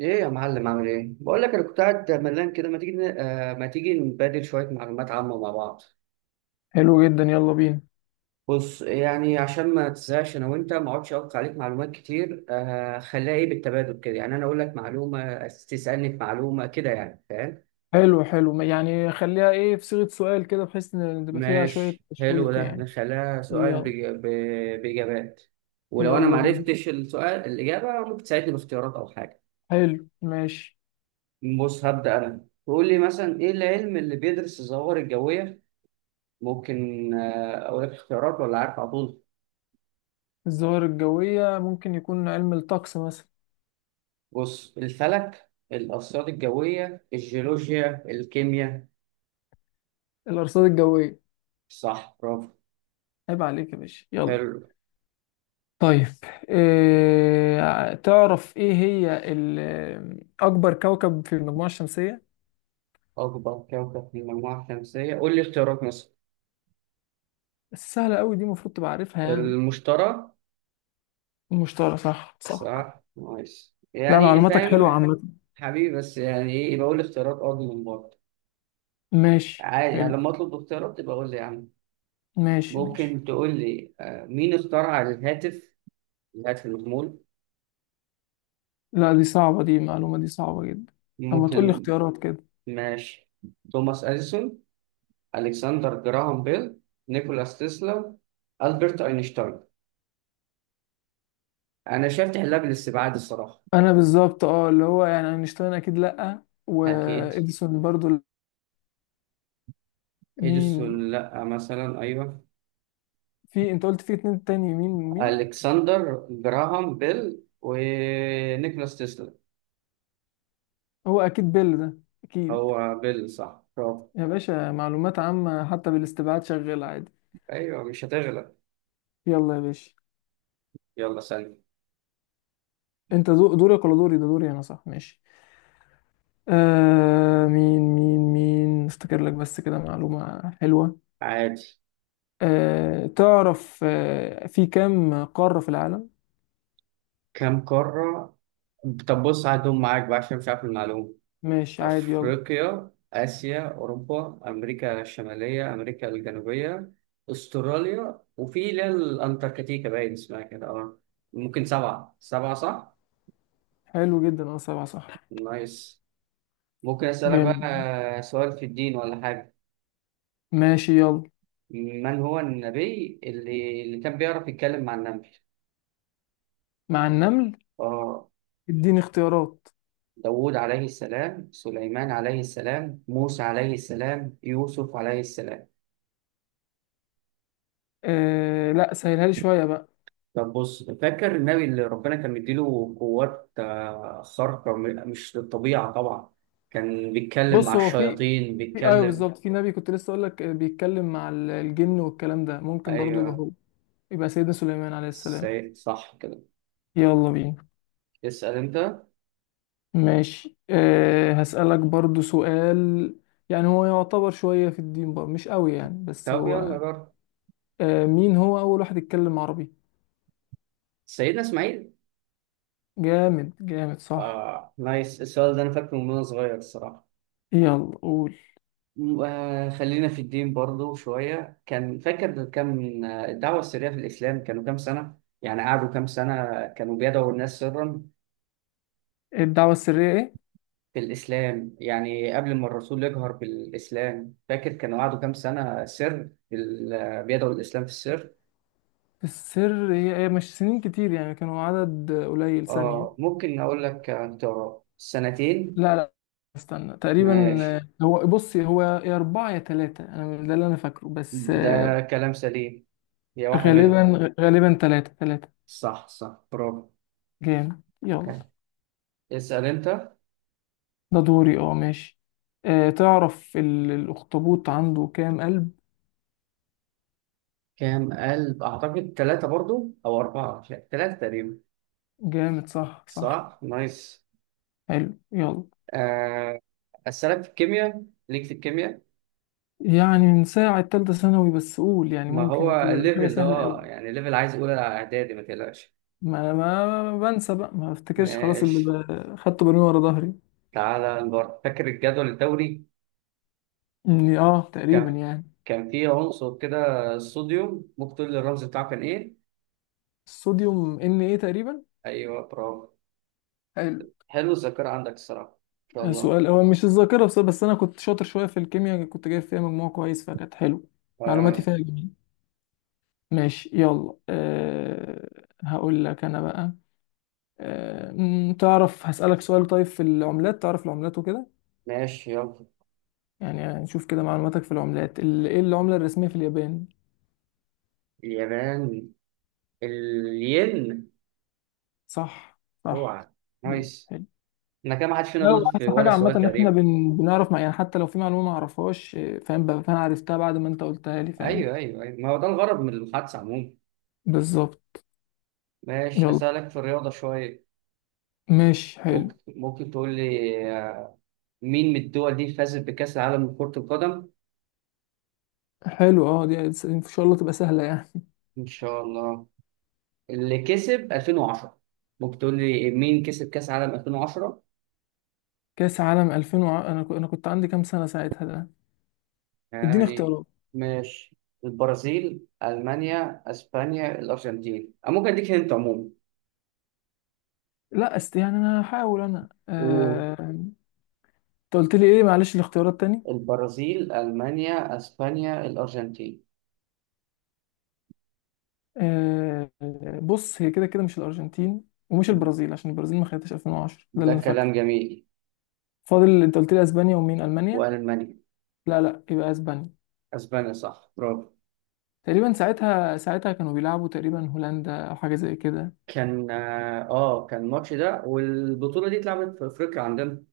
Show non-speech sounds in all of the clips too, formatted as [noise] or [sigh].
ايه يا معلم، عامل ايه؟ بقول لك انا كنت قاعد ملان كده، ما تيجي نبادل شويه معلومات عامه مع بعض؟ حلو جدا، يلا بينا. بص يعني عشان ما تزهقش انا وانت ما اقعدش اقطع عليك معلومات كتير، خليها ايه بالتبادل كده، يعني انا اقول لك معلومه تسالني في معلومه كده، يعني فاهم؟ حلو حلو يعني خليها ايه في صيغة سؤال كده، بحيث ان تبقى فيها شوية ماشي، حلو، تشويق ده يعني. نخليها سؤال يلا باجابات. ولو انا ما يلا بينا. عرفتش السؤال، الاجابه ممكن تساعدني باختيارات او حاجه. حلو ماشي. بص هبدا انا، تقول لي مثلا، ايه العلم اللي بيدرس الظواهر الجويه؟ ممكن أقول لك اختيارات، ولا عارف على طول؟ الظواهر الجوية ممكن يكون علم الطقس مثلا. بص، الفلك، الأرصاد الجوية، الجيولوجيا، الكيمياء. الأرصاد الجوية. صح، برافو. عيب عليك يا باشا، يلا. حلو. طيب. إيه تعرف ايه هي أكبر كوكب في المجموعة الشمسية؟ أكبر كوكب في المجموعة الشمسية؟ قول لي اختيارات مثلا. سهلة أوي دي، المفروض تبقى عارفها يعني. المشتري. المشتري، صح صح. صح، نايس، لا يعني معلوماتك حلوة فاهم. عامة. حبيبي، بس يعني إيه؟ يبقى قول لي اختيارات أرض من برضه. ماشي عادي، يعني حلو. لما أطلب اختيارات تبقى قول لي يا عم. ماشي ماشي. ممكن تقول لي مين اخترع الهاتف؟ الهاتف المحمول. لا دي صعبة، دي معلومة دي صعبة جدا. طب ما تقول لي ممكن. اختيارات كده. ماشي. توماس أديسون، ألكسندر جراهام بيل، نيكولاس تسلا، ألبرت أينشتاين. أنا شايف تحلها بالاستبعاد الصراحة. انا بالظبط اللي هو يعني اينشتاين اكيد لا، أكيد. واديسون برضو لا. مين؟ إديسون لأ مثلا، أيوه. في انت قلت في اتنين تاني، مين مين؟ ألكسندر جراهام بيل ونيكولاس تسلا. هو اكيد بيل ده. اكيد. هو بيل، صح، برافو. يا باشا معلومات عامة حتى بالاستبعاد شغال عادي. أيوه، مش هتغلب. يلا يا باشا. يلا، سلام. انت دورك ولا دوري؟ ده دوري انا، صح؟ ماشي. مين مين مين افتكر لك بس كده معلومة حلوة. عادي. تعرف في كام قارة في العالم؟ كم قارة. طب بص، هدوم معاك بقى، عشان مش عارف المعلومة. ماشي عادي، يلا. أفريقيا، آسيا، أوروبا، أمريكا الشمالية، أمريكا الجنوبية، أستراليا، وفي اللي هي الأنتاركتيكا، باين اسمها كده. أه، ممكن سبعة. سبعة صح؟ حلو جدا، اه سبعة صح. نايس. ممكن أسألك جامد. بقى سؤال في الدين ولا حاجة؟ ماشي يلا. من هو النبي اللي كان بيعرف يتكلم مع النبي؟ مع النمل. أه، اديني اختيارات. داوود عليه السلام، سليمان عليه السلام، موسى عليه السلام، يوسف عليه السلام. لا سهلها لي شوية بقى. طب بص، فاكر النبي اللي ربنا كان مديله قوات خارقة، مش للطبيعة طبعا، كان بيتكلم مع بص هو في الشياطين، في ايوه بيتكلم. بالظبط، في نبي كنت لسه اقول لك، بيتكلم مع الجن والكلام ده، ممكن برضو يبقى أيوه. هو. يبقى سيدنا سليمان عليه السلام. سي... صح كده. يلا بينا. اسأل أنت. ماشي، هسألك برضو سؤال. يعني هو يعتبر شوية في الدين بقى، مش قوي يعني بس طب يلا هو. جرب. مين هو أول واحد يتكلم عربي؟ سيدنا إسماعيل. جامد جامد، صح. آه، نايس، السؤال ده أنا فاكره من وأنا صغير الصراحة. يلا قول. خلينا في الدين برضو شوية. كان فاكر كم، الدعوة السرية في الإسلام كانوا كام سنة؟ يعني قعدوا كام سنة كانوا بيدعوا الناس سرا؟ الدعوة السرية إيه؟ في الإسلام يعني قبل ما الرسول يجهر بالإسلام، فاكر كان وعده كام سنة سر بيدعو الإسلام في السر؟ السر هي مش سنين كتير يعني، كانوا عدد قليل. ثانية. آه، ممكن أقول لك اختيارات. سنتين. لا لا، استنى. تقريبا، ماشي. هو بص، هو يا أربعة يا تلاتة، أنا ده اللي أنا فاكره بس ده آه، كلام سليم. هي واحدة منهم. غالبا غالبا تلاتة تلاتة. صح، صح، برافو. جامد يلا. اسأل أنت. ده دوري، اه ماشي. تعرف الأخطبوط عنده كام قلب؟ كام قلب؟ أعتقد ثلاثة برضو أو أربعة، مش عارف. ثلاثة تقريبا. جامد، صح صح. صح، نايس. حلو يلا. آه، أسألك في الكيمياء؟ ليك في الكيمياء. يعني من ساعة تالتة ثانوي بس، قول يعني، ما ممكن هو كده لو حاجة ليفل ده سهلة اه، أوي. يعني ليفل عايز اولى اعدادي، ما تقلقش. ما أنا ما بنسى بقى، ما بفتكرش خلاص، اللي ماشي، خدته برمي ورا ظهري. تعالى نجرب. فاكر الجدول الدوري؟ اه تقريبا كان يعني. كان فيه عنصر كده، الصوديوم، ممكن تقول لي الرمز بتاعه كان ايه؟ الصوديوم ان ايه تقريبا. ايوه، برافو. حلو. حلو الذاكره عندك الصراحه، ان شاء الله. سؤال هو مش الذاكرة بس أنا كنت شاطر شوية في الكيمياء، كنت جايب فيها مجموع كويس، فكانت حلو. معلوماتي آه. فيها جميل. ماشي يلا. هقول لك أنا بقى. أه مم، تعرف هسألك سؤال طيب في العملات، تعرف العملات وكده. ماشي، يلا. يعني نشوف كده معلوماتك في العملات. إيه العملة الرسمية في اليابان؟ اليابان. الين. صح صح. اوعى. نايس. احنا كده ما حدش فينا لا هو غلط في احسن ولا حاجه عامه سؤال ان احنا تقريبا. بنعرف يعني حتى لو في معلومه ما اعرفهاش إيه، فاهم بقى، فانا عرفتها بعد ما انت قلتها لي، فاهم. ايوه ايوه ايوه، ما هو ده الغرض من المحادثه عموما. بالظبط. ماشي، يلا. اسالك في الرياضه شويه. ماشي حلو. ممكن تقول لي، مين من الدول دي فازت بكأس العالم لكرة القدم؟ حلو اه دي. ان شاء الله تبقى سهله يعني. إن شاء الله. اللي كسب 2010، ممكن تقول لي مين كسب كأس العالم 2010؟ كاس عالم 2000 انا انا كنت عندي كام سنه ساعتها ده. اديني يعني. اختيارات. ماشي. البرازيل، ألمانيا، أسبانيا، الأرجنتين. أو ممكن أديك هنت عموما. لا يعني انا هحاول انا، انت قلت لي ايه معلش الاختيارات تاني. والبرازيل، ألمانيا، أسبانيا، الأرجنتين. آه، بص هي كده كده مش الارجنتين، ومش البرازيل، عشان البرازيل ما خدتش 2010، ده اللي ده انا فاكره. كلام جميل. فاضل انت قلت لي اسبانيا ومين؟ المانيا. وألمانيا. لا لا، يبقى اسبانيا. أسبانيا، صح، برافو. تقريبا ساعتها، كانوا بيلعبوا تقريبا هولندا او حاجه زي كده. كان كان الماتش ده والبطولة دي اتلعبت في أفريقيا عندنا.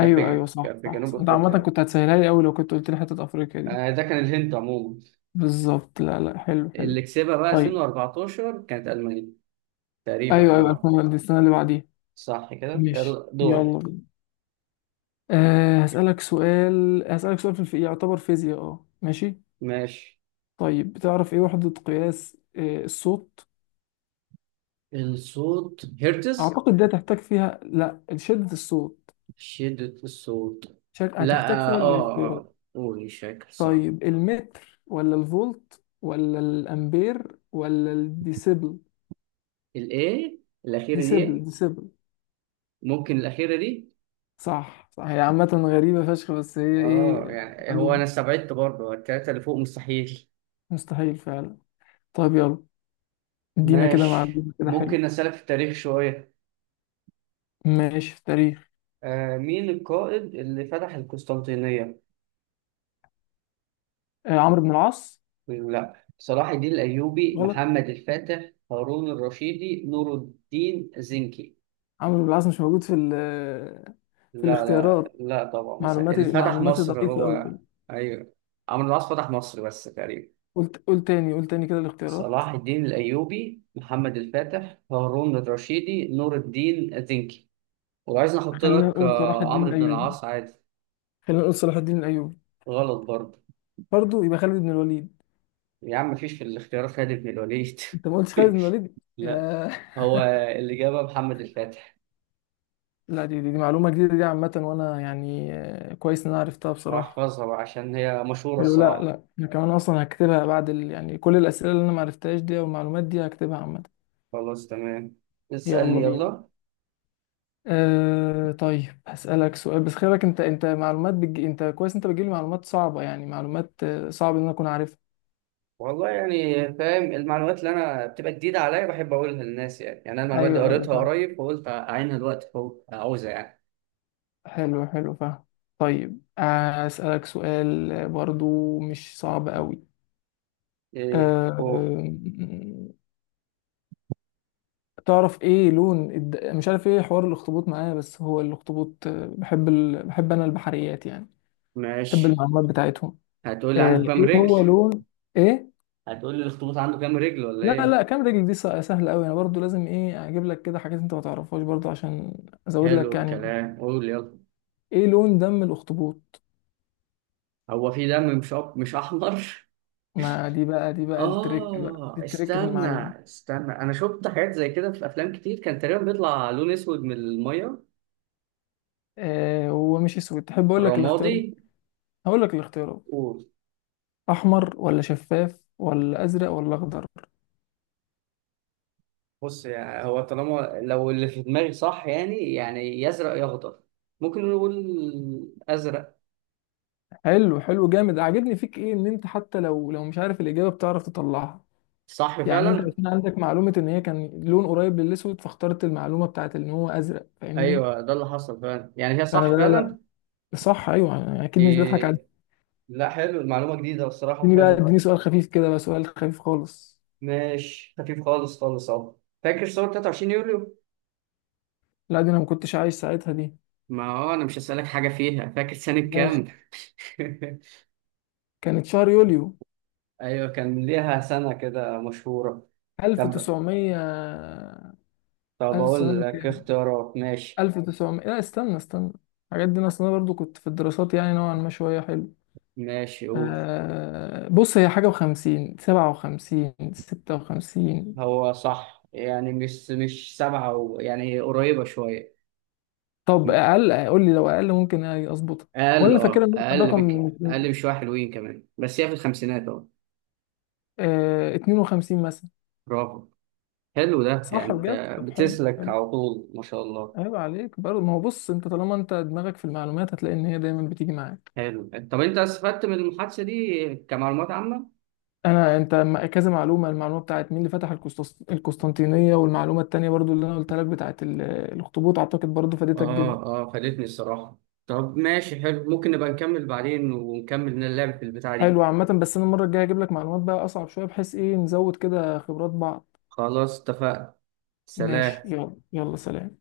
كان ايوه، في صح كان في صح جنوب صح. انت عامه أفريقيا. كنت هتسهلها لي قوي لو كنت قلت لي حته افريقيا دي. ده كان الهند عموما. بالظبط، لا لا، حلو حلو. اللي كسبها بقى طيب. 2014 كانت ألمانيا، تقريبا ايوه ايوه، اه. الفاينل دي السنه اللي بعديها. صح كده، ماشي يلا دورك. يلا بينا. هسألك سؤال، في يعتبر فيزياء، اه ماشي. ماشي. طيب بتعرف ايه وحدة قياس الصوت؟ الصوت هرتز. اعتقد ده تحتاج فيها، لا، شدة الصوت. شدة الصوت. لا هتحتاج اه فيها اه الاختيار. قول، مش فاكر الصراحة. طيب المتر ولا الفولت ولا الامبير ولا الديسيبل؟ الايه الأخيرة ديسيبل دي. ديسيبل. ممكن الأخيرة دي. صح صح، هي عامة غريبة فشخ، بس هي اه ايه. يعني هو أنا معلومة. استبعدت برضه التلاتة اللي فوق مستحيل. مستحيل فعلا. طيب يلا. ادينا كده ماشي. معلومة كده ممكن حلو. أسألك في التاريخ شوية؟ ماشي، في التاريخ. آه، مين القائد اللي فتح القسطنطينية؟ عمرو بن العاص. لا، صلاح الدين الأيوبي، غلط. محمد الفاتح، هارون الرشيدي، نور الدين زنكي. عمرو بن العاص مش موجود في ال، في لا لا الاختيارات. لا طبعا، اللي فتح معلوماتي مصر ضعيفة أوي هو. كده. أيوه. عمرو العاص فتح مصر بس تقريبا. قول تاني، قول تاني كده الاختيارات. صلاح الدين الأيوبي، محمد الفاتح، هارون الرشيدي، نور الدين زنكي. وعايز نحط خلينا لك نقول صلاح الدين عمرو بن الأيوبي. العاص عادي. خلينا نقول صلاح الدين الأيوبي. غلط برضه. برضه، يبقى خالد بن الوليد. يا عم مفيش في الاختيارات خالد بن الوليد. انت ما قلتش خالد بن [laughs] الوليد لا. هو [laughs] الإجابة محمد الفاتح. لا دي معلومه جديده دي عامه، وانا يعني كويس ان انا عرفتها بصراحه. أحفظها بقى عشان هي مشهورة حلو. لا الصراحة. لا، انا كمان اصلا هكتبها بعد يعني كل الاسئله اللي انا ما عرفتهاش دي والمعلومات دي، هكتبها عامه. خلاص، تمام. اسألني يلا بينا. يلا. طيب هسألك سؤال، بس خلي بالك انت، معلومات انت كويس، انت بتجيب لي معلومات صعبه، يعني معلومات صعب ان انا اكون عارفها. والله يعني فاهم، المعلومات اللي أنا بتبقى جديدة عليا بحب أقولها للناس. يعني يعني أنا المعلومات دي ايوه ايوه، قريتها فاهم. قريب، فقلت أعينها دلوقتي فوق عاوزها يعني. حلو حلو، فاهم. طيب، هسألك سؤال برضو مش صعب قوي. إيه أوه. أه. تعرف ايه لون مش عارف ايه حوار الاخطبوط معايا، بس هو الاخطبوط، بحب بحب انا البحريات يعني. بحب ماشي. المعلومات بتاعتهم. هتقول لي عنده كام ايه هو رجل؟ لون. ايه. [laughs] هتقول لي الأخطبوط عنده كام رجل ولا لا لا، إيه؟ كام رجل دي سهله قوي، انا برضو لازم ايه اجيب لك كده حاجات انت ما تعرفهاش برضو عشان ازود حلو لك يعني معلومة. الكلام، قول يلا. ايه لون دم الاخطبوط؟ هو في دم مش أب... مش أحمر؟ ما دي بقى، دي [laughs] بقى التريك بقى، دي آه التريك في استنى، المعلومه. استنى. أنا شفت حاجات زي كده في أفلام كتير، كان تقريبا بيطلع لون أسود من المية. هو مش اسود، تحب اقول لك رمادي. الاختيارات؟ هقول لك الاختيارات. قول. احمر ولا شفاف ولا ازرق ولا اخضر. بص يعني هو طالما لو اللي في دماغي صح، يعني يعني يا ازرق يا اخضر. ممكن نقول ازرق. حلو حلو، جامد. عاجبني فيك ايه ان انت حتى لو مش عارف الاجابه بتعرف تطلعها. صح يعني انت فعلا. عشان عندك معلومه ان هي كان لون قريب للاسود، فاخترت المعلومه بتاعت ان هو ازرق، فاهمني. ايوه، ده اللي حصل فعلا، يعني هي فانا لا صح لا لا. فعلا. صح ايوه، أنا اكيد مش بضحك عليك. دي- لا، حلو المعلومه جديده الصراحه، اديني بقى، حلو. اديني سؤال خفيف كده بقى، سؤال خفيف خالص. ماشي، خفيف خالص خالص اهو. فاكر صور 23 يوليو؟ لا دي انا ما كنتش عايش ساعتها دي. ما هو انا مش هسألك حاجه فيها، فاكر سنه كام؟ ماشي. [laughs] كانت شهر يوليو. ايوه، كان ليها سنه كده مشهوره. طب 1900. طب اقول 1900 لك كام؟ اختيارات. ماشي. 1900، لا، استنى استنى. الحاجات دي انا اصلا برضو كنت في الدراسات يعني نوعا ما شويه حلو. ماشي، قول. بص هي حاجة وخمسين، سبعة وخمسين، ستة وخمسين. هو صح، يعني مش سبعة و... يعني قريبة شوية. طب أقل، قول لي، لو أقل ممكن أظبطها. وأنا أقل، اللي فاكرها أه إن هو كان أقل بك. رقم. أقل بشوية حلوين كمان، بس هي في الخمسينات أه. اتنين وخمسين مثلا. برافو. حلو ده، يعني صح أنت بجد، طب حلو بتسلك حلو. على طول، ما شاء الله. عيب عليك برضه، ما هو بص أنت طالما أنت دماغك في المعلومات هتلاقي إن هي دايما بتيجي معاك. حلو. طب أنت استفدت من المحادثة دي كمعلومات عامة؟ أنا أنت كذا معلومة، المعلومة بتاعت مين اللي فتح القسطنطينية، والمعلومة التانية برضو اللي أنا قلتها لك بتاعت الأخطبوط، أعتقد برضو فادتك جدا. أه. أه، فادتني الصراحة. طب ماشي، حلو. ممكن نبقى نكمل بعدين ونكمل اللعب في البتاع دي. حلو عامة، بس انا المرة الجاية هجيب لك معلومات بقى اصعب شوية، بحيث ايه نزود كده خبرات بعض. خلاص اتفقنا. ماشي سلام. يلا يلا، سلام.